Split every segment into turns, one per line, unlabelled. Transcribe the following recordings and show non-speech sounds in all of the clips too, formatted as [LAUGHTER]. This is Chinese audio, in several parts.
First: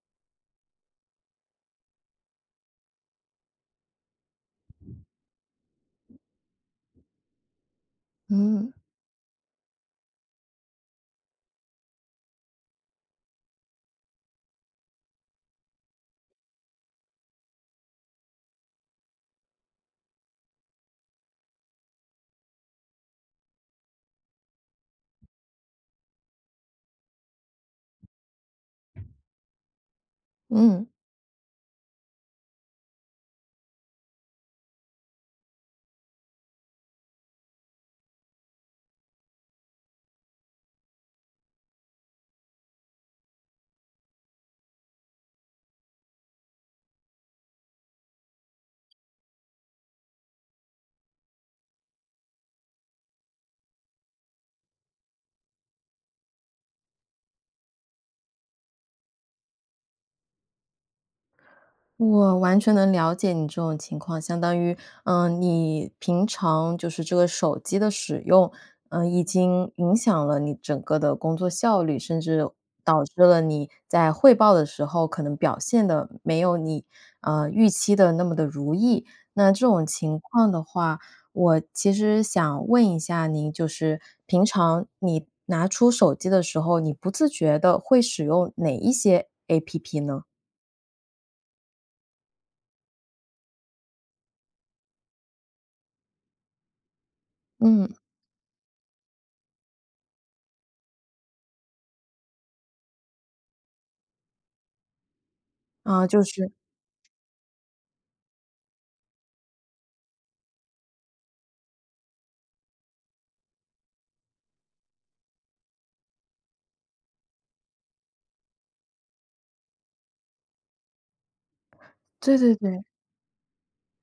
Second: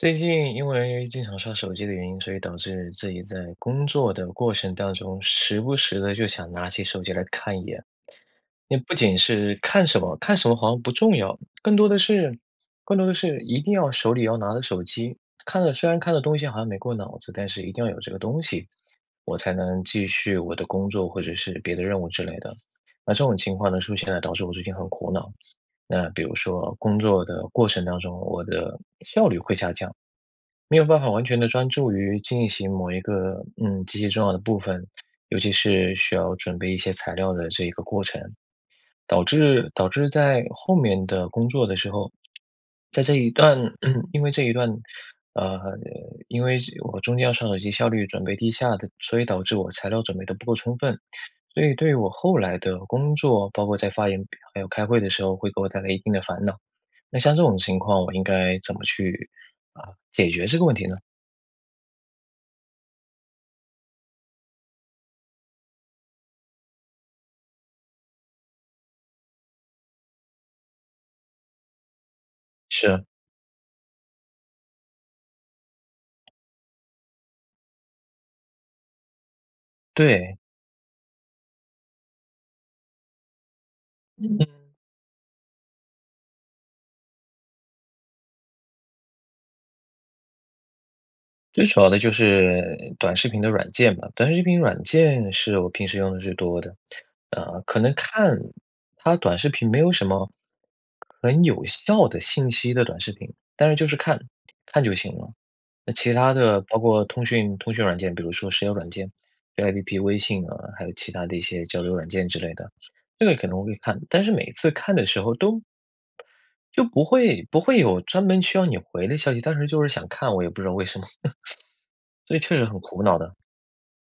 最近因为经常刷手机的原因，所以导致自己在工作的过程当中，时不时地就想拿起手机来看一眼。
嗯。
不仅是看什么看什么好像不重要，更多的是更多的是一定要手里要拿着手机。看了虽然看的东西好像没过脑子，但是一定要有这个东西，我才能继续我的工作或者是别的任务之类的。那这种情况的出现呢，导致我最近很苦恼。那比如说工作的过程当中，我的效率会下降。没有
嗯。
办法完全地专注于进行某一个，嗯，极其重要的部分，尤其是需要准备一些材料的这一个过程。导致导致在后面的工作的时候在这一段 [CLEARS THROAT] 因为这一段呃，因为这我中间要刷手机，效率准备低下的，所以导致我材料准备得不够充分。所以对于我后来的工作，包括在发言还有开会的时候会给我带来一定的烦恼。那像这种情况，我应该怎么去，啊，解决这个问题呢？
我完全能了解你这种情况。相当于呃，你，平常就是这个手机的使用，呃，已经影响了你整个的工作效率，甚至，导
是。
致了你在汇报的时候，可能表现得没有你，呃，预期的那么地如意。那这种情
对。
况的话我其实想问一下您，就是平
嗯。
常你拿出手机的时候，你不自觉地会使用哪一些 App 呢？
最主要的就是短视频的软件吧，短视频软件是我平时用得最多的。呃，可
嗯。
能看它短视频没有什么，很有效的信息的短视频，但是就是看，看就行了。那
呃，
其
就
他
是
的包括通讯通讯软件，比如说 [UNINTELLIGIBLE] 软件，[UNINTELLIGIBLE] App 微信啊，还有其他的一些交流软件之类的。这个可能会看，但是每次看的时候都就不会不会有专门需要你回的消息，但是就是想看，我也不知道为什么。[CHUCKLES] 所
对
以
对
确实很
对。
苦恼的。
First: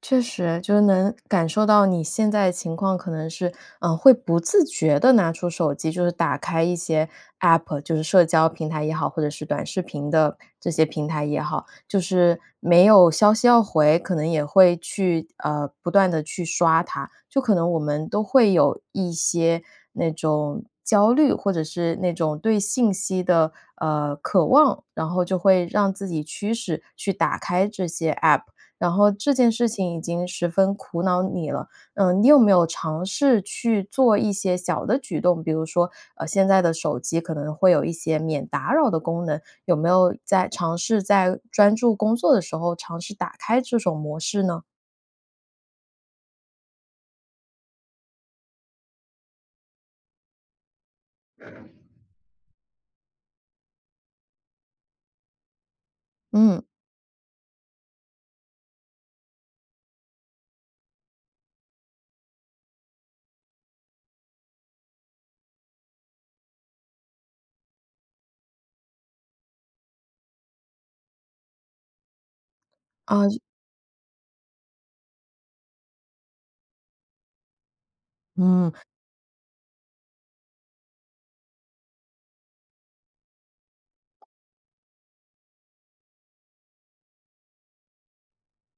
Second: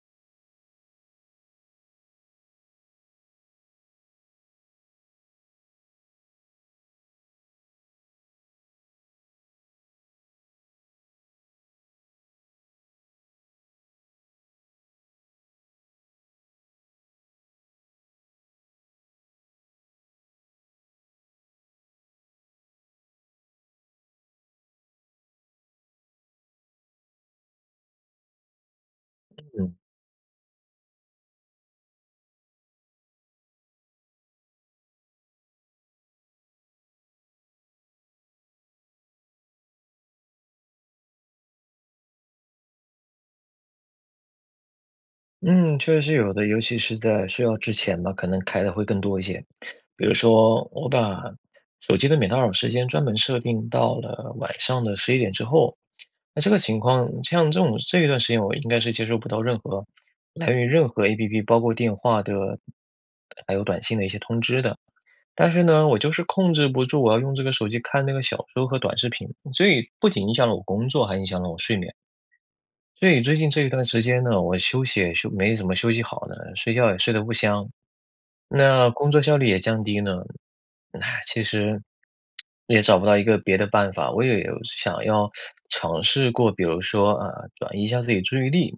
确实，就是能感受到你现在情况可能是，呃，会不自觉地拿出手机就是打开一些 App 就是社交平台也好，或者是短视频的这些平台也好。就是没有消息要回，可能也会去呃，不断地去刷它。就可能我们都会有一些那种，焦虑或者是那种对信息的，呃，渴望，然后就会让自己驱使去打开这些 App，然后这件事
嗯。
情已经十分苦恼你了。呃，你有没有尝试去做一些小的举动，比如说，呃，现在的手机可能会有一些免打扰的功能，有没有在尝试在专注工作的时候尝试打开这种模式呢？
嗯，确实是有的。尤其是在睡觉之前吧，可能开得会更多一些。比如说我把，手机的免打扰时间专门设定到了晚上的11点之后。那这个
嗯。
情况像这种这一段时间我应该是接收不到任何来源于任何 APP，包括电话的还有短信的一些通知的。但是呢，我就是控制不住，我要用这个手机看那个小说和短视频。所以不仅影响了我工作，还影响了我睡眠。所以
啊，
最
就
近这一段时间呢，我休息也休没怎么休息好的，睡觉也睡得不香，
嗯。
那工作效率也降低呢。唉，其实，也找不到一个别的办法。我也有想要尝试过，比如说，啊，转移一下自己注意力。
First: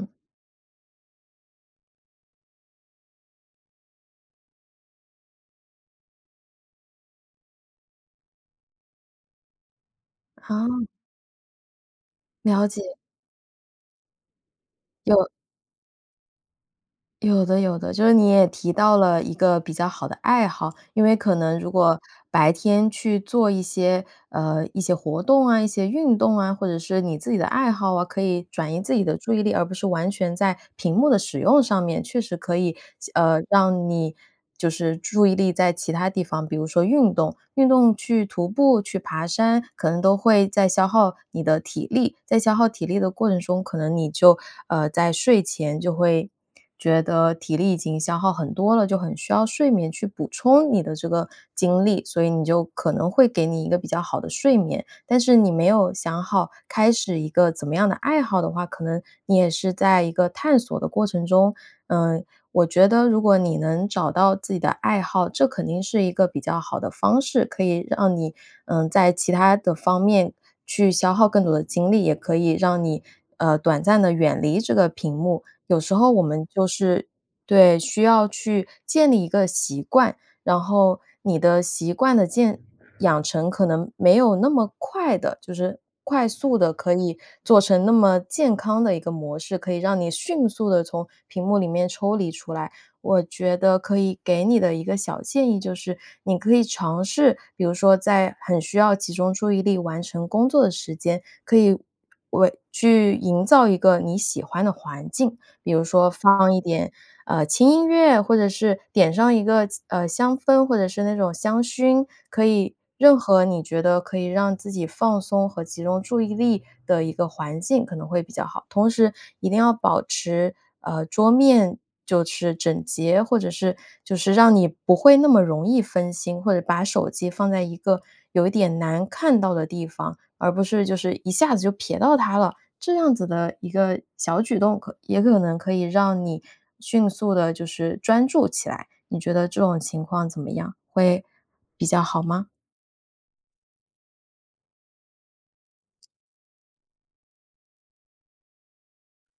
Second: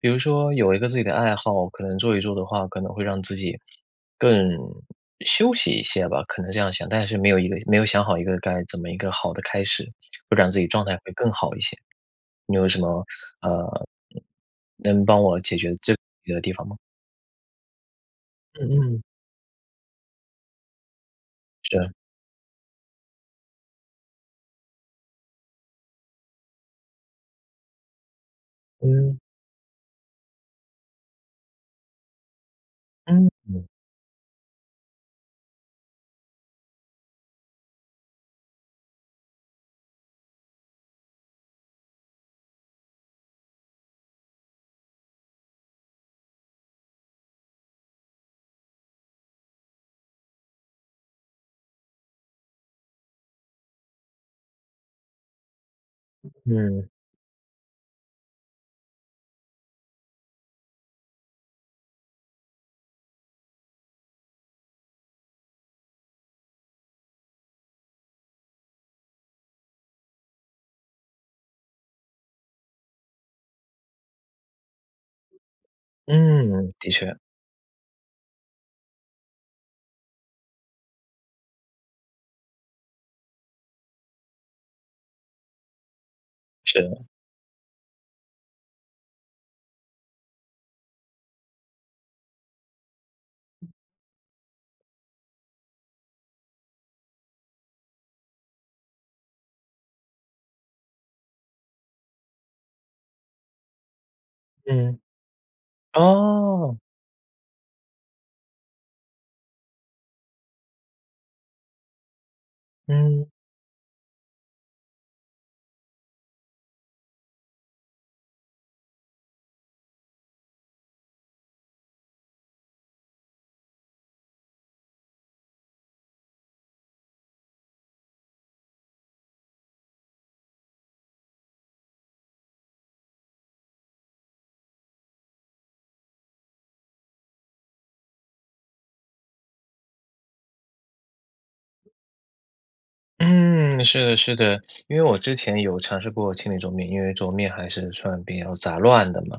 比如说有一个自己的爱好，可能做一做的话，可能会让自己，更休息一些吧，可能这样想。但是没有一个没有想好一个该怎么一个好的开始，不然自己
啊。
状态会更好一些。你
了
有什
解。
么，呃，嗯，能帮
有
我解决这个问题的地方吗？
有的有的。就是你也
嗯
提到
嗯。
了一个比较好的爱好，因为可能如
是。
果白天去做一些，呃，一些活动啊、一些运动啊，或者是你自己的爱好啊，可以转移自己的
嗯。
注意力，而不是完全在屏幕的使用上面，确实可以，就呃，
嗯。
让你就是注意力在其它地方。比如说运动，运动去徒步、去爬山，可能都会在消耗你的体力。在消耗体力的过程中，可能你就呃，在睡前就会觉得体力已经消耗很多了，就很需要睡眠去补充你的这个精力，所以你就可能会给你一个比较好的睡眠。但是你没有想好
嗯。
开始一个怎么样的爱好的话，可能你也是在一个探索的过程中。呃，我觉得如果你能找到自己的爱好，这肯定是一个比较好的的方式，可以让你，呃，在其他的方面去消耗更多的精力，也可以让你，呃，短暂地远离这个屏幕。有时候我们就
嗯，的
是
确。
对，需要去建立一个习惯，然后你的习惯的建养成可能没有那么快地就是快速地可
是。
以做成那么健康的一个模式，可以让你迅速地从屏幕里面抽离出来。我觉得可以给你的一个小建议就是，你可以尝试，比如说在很需要集中注意力完成工作的时间，可以为去营造一个你喜欢的
嗯，
环境，比如说放一
哦。
点，呃，轻音乐，或者是点上一个气呃，香氛，或者是那种香薰，可以任
嗯。
何你觉得可以让自己放松和集中注意力的一个环境可能会比较好。同时一定要保持，呃，桌面就是整洁，或者是就是让你不会那么容易分心，或者把手机放在一个有一点难看到的地方，而不是就是一下子就暼到它了。这样子的一个小举动可也可能可以让你迅速地就是专注起来。你觉得这种情况怎么样？会比较好吗？
嗯，是的是的。因为我之前有尝试过清理桌面，因为桌面还是算比较杂乱的嘛，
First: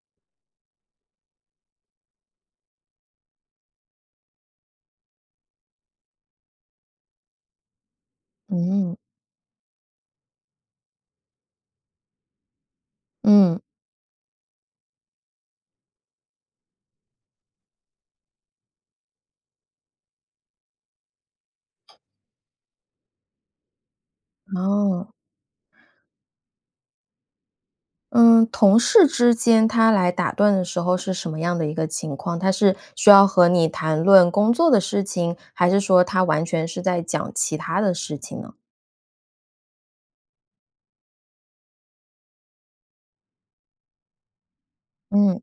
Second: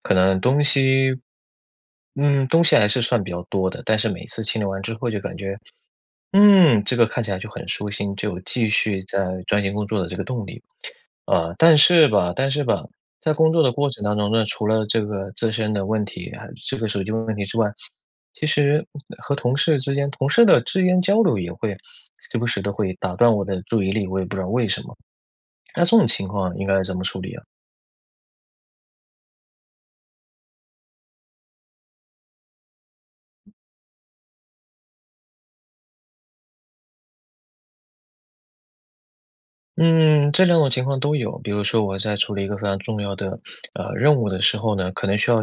可能东西嗯，东西还是算比较多的。但是每次清理完之后就感觉，嗯，这个看起来就很舒心，就有继
嗯。
续再钻研工作的这个动力。啊，但是吧但是吧，在工
嗯。
作的过程当中呢，除了这个自身的问题，还有这个手机的问题之外，其实，和同事之间同事的之间交流也会时不时地会打断我的注意力，我也不知道为什么。
哦。
那这种情况应该怎么处理啊？
嗯，同事之间他来打断的时候是什么样的一个情况？他是需要和你谈论工作的事情，还是说他完全是在讲其它的事情呢？
嗯，这2种情况都有。比如说我在处理一个非常重要的，[SNIFFS] 呃，任务的时候呢，可能需
嗯。
要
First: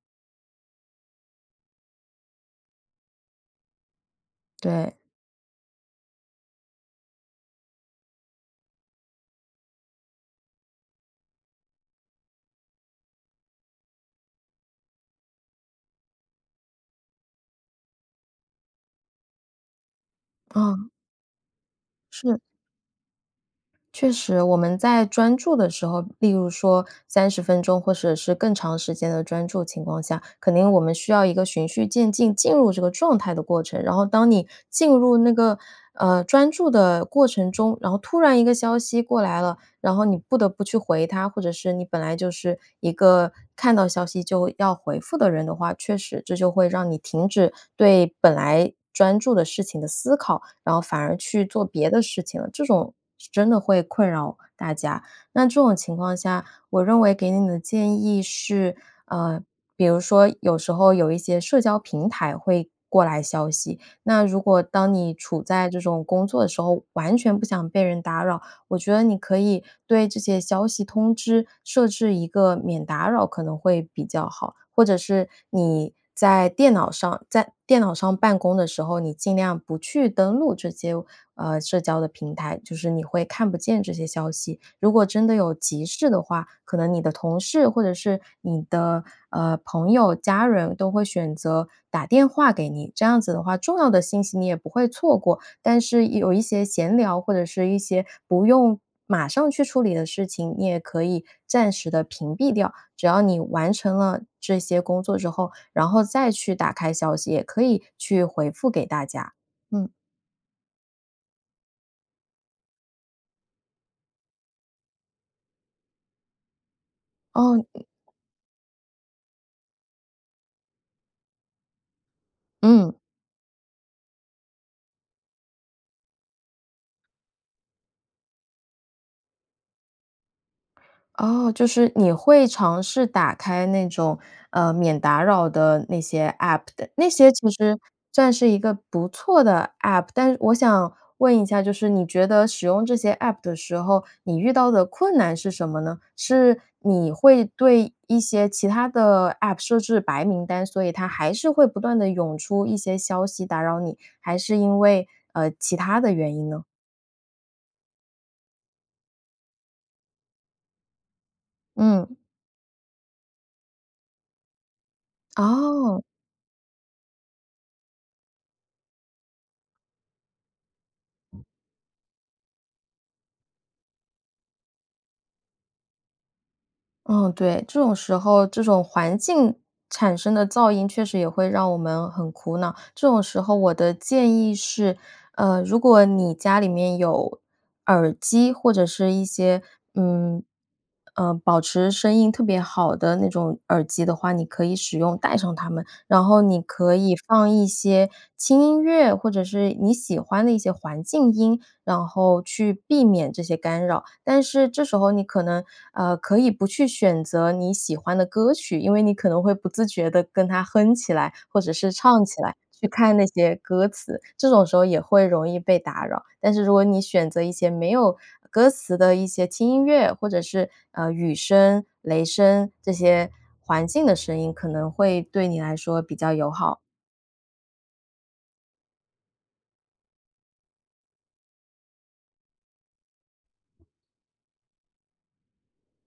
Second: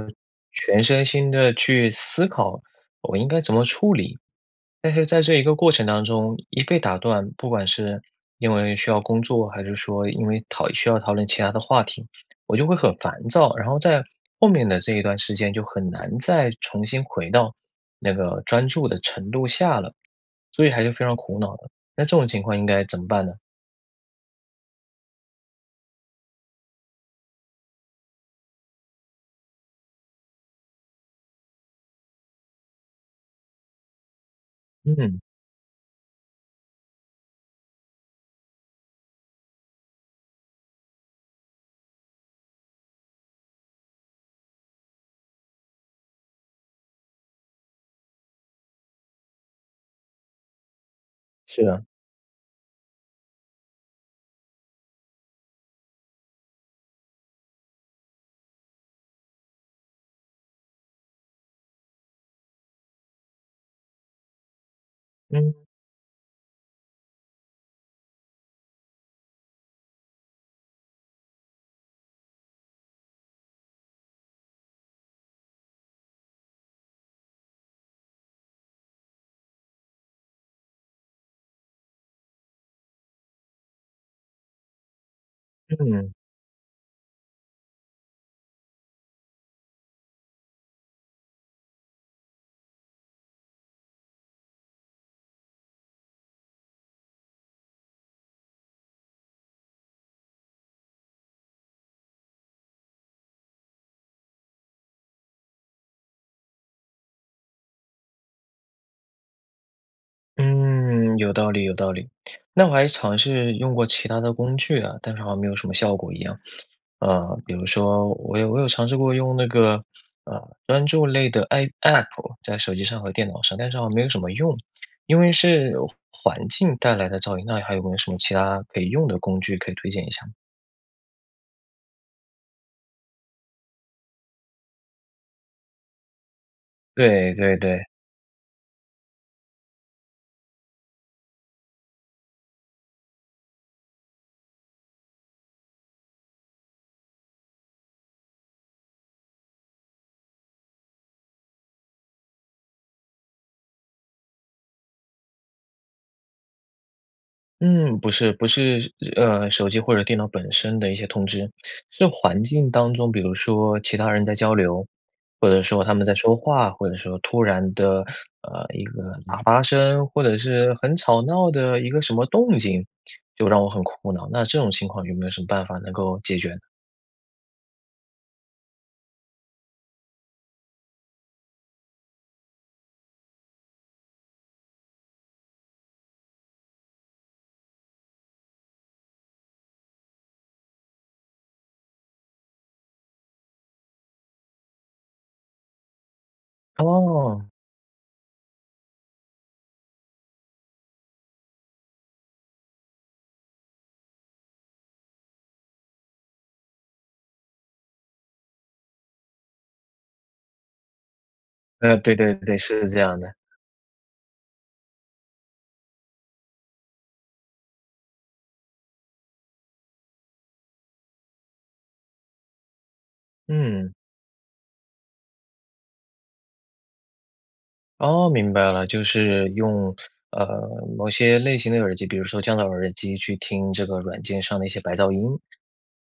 全身心地去思考我应该怎么处理。但
对。
是在这一个过程当中一被打断，不管是因为需要工作，还是说因为讨需要讨论其他的话题，我就会很烦躁。然后在后面的这一段时间就很难再重新回到那个专注的程度下了，所以还
啊。
是非常苦恼的。那这种
是。
情况应该怎么办呢？
确实，我们在专注的时候，例如说30分钟或者是更长时间的专注情况下，肯定我们需要一个循序渐进进入这个状态的过程。然后当你进入
嗯。
那个，呃，专注的过程中，然后突然一个消息过来了，然后你不得不去回它。或者是你本来就是一个看到消息就要回复的人的话，确实这就会让你停止对本来专注的事情的思考，然后反而去做
是啊。
别的事情了，这种是真的会困扰大家。那这种情况下，我认为给你的建议是，呃，比如说有时候有一些社交平台会过来消息，那如果当你处
嗯。
在这种工作的时候，完全不想被人打扰，我觉得你可以对这些消息通知设置一个免打扰可能会比较好。或者是你在电脑上在电脑上办公的时候，你尽量不去登录这些，呃，社交的平台，就是你会看不见这些消息。如果真的有急事
嗯。
的话，可能你的同事或者是你的，呃，朋友、家人都会选择打电话给你。这样子的话，重要的信息你也不会错过。但是有一些闲聊，或者是一些不用马上去处理的事情，你也可以暂时地屏蔽掉。只要你完成了这些工作之后，然后再去打开消息，也可以去回复给大家，嗯。
嗯，有道理有道理。那我还尝试用过其他的工具啊，但是好像没有什么效果一样。[SNIFFS] 呃，比
哦，
如
嗯
说我有我有尝试过用那个，呃，专注类的 A App，在手机
嗯。
上和电脑上，但是好像没有什么用。因为是环境带来的噪音。那还有没有什么其他可以用的工具可以推荐一下？
哦，就是你会尝试打开那种，呃，免打扰的那些 App 的。那些
对
其
对
实，
对。
算是一个不错的 App。但是我想问一下，就是你觉得使用这些 App 的时候，你遇到的困难是什么呢？是你会对一些其他的 App 设置白名单，所以它还是会不断地涌出一些消息打扰你，还是因为，呃，其他的原因呢？
嗯，不是不是呃，手机或者电脑本身的一些通知，是
嗯。
环境当中，比如说其他人在交流，或者说他
哦。
们在说话，或者说突然的，呃，一个喇叭声，或者是很吵闹的一个什么动静，就让我很苦恼。那这种情况有没有什么办法能够解决呢？
嗯，对，这种时候这种环境产生的噪音确实也会让我们很苦恼。这种时候我的建议是，呃，如果你家里面有，耳机或者是一些嗯，呃，保持声音特别好的那种耳机的话，你可以使用，戴上它们。然后你可以
哦。
放一些轻音乐，或者是你喜欢的一些环境音，然后去避免这些干扰。但是这时候你可能呃，可以不去选择你喜欢的歌曲，因为你可能会不自觉地跟它哼起来，或者是
嗯，对
唱
对
起来，
对，是
去
这
看
样
那
的。
些歌词，这种时候也会容易被打扰。但是如果你选择一些没有歌词的一些轻音乐，或者是，呃，雨声、雷声，这些环
嗯。
境的声音可能会对你来说比较友好。
哦，明白了，就是用呃，某些类型的耳机比如说降噪耳机去听这个软件上的一些白噪音，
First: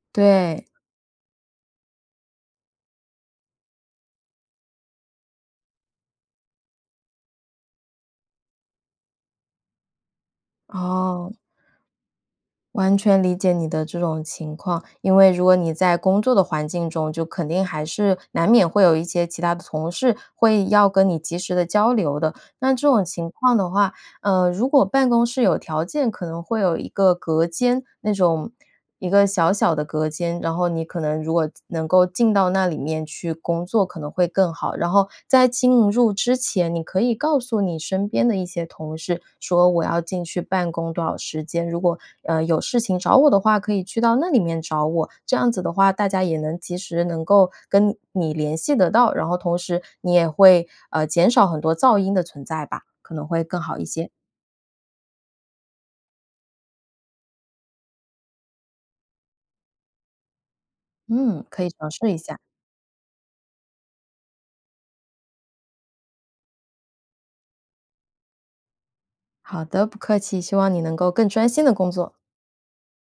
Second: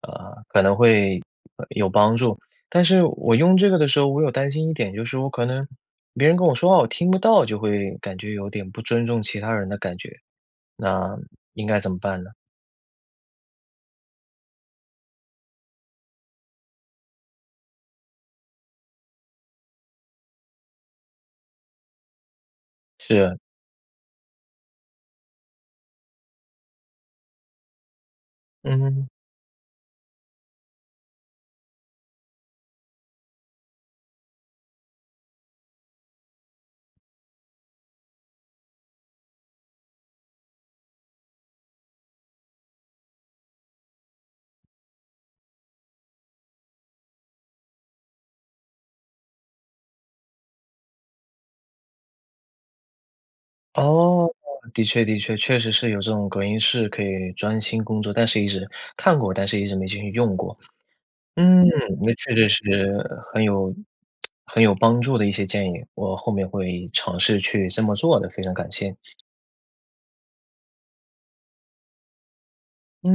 啊，可
对。
能会有帮助。但是我用这个的时候我有担心一点，就是我可能别人跟我说话我听不到，就会感觉有点不尊重其他人的感觉，那
哦。
应该怎么办呢？
完全理解你的这种情况，因为如果你在工作的环境中，就肯定还是难免会有一些其他的同事会要跟你及时地交流的。那这种情
是。
况的话，呃，如果办公室有条件，可能会有一个隔间那种
嗯。
一个小小的隔间，然后你可能如果能够进到那里面去工作可能会更好。然后在进入之前，你可以告诉你身边的一些同事，说：“我要进去办公多少时间，如果，呃，有事情找我的话，可以去到那里面找我。”这样子的话，大家也能及时能够跟你联系得到，然后同时你也会，呃，减少很多噪音的存在吧。可能会更好一些。
哦，的确的确，确实是有这种隔音室可以专心工作，但是一直看过，但是一直没进去用过。
嗯，可
嗯，
以尝试
那
一
确
下。
确实实很有很有帮助的一些建议，我后面会尝试去这么做的，非常感谢。
好的，不客气。希望你能够更专心地工作。
嗯。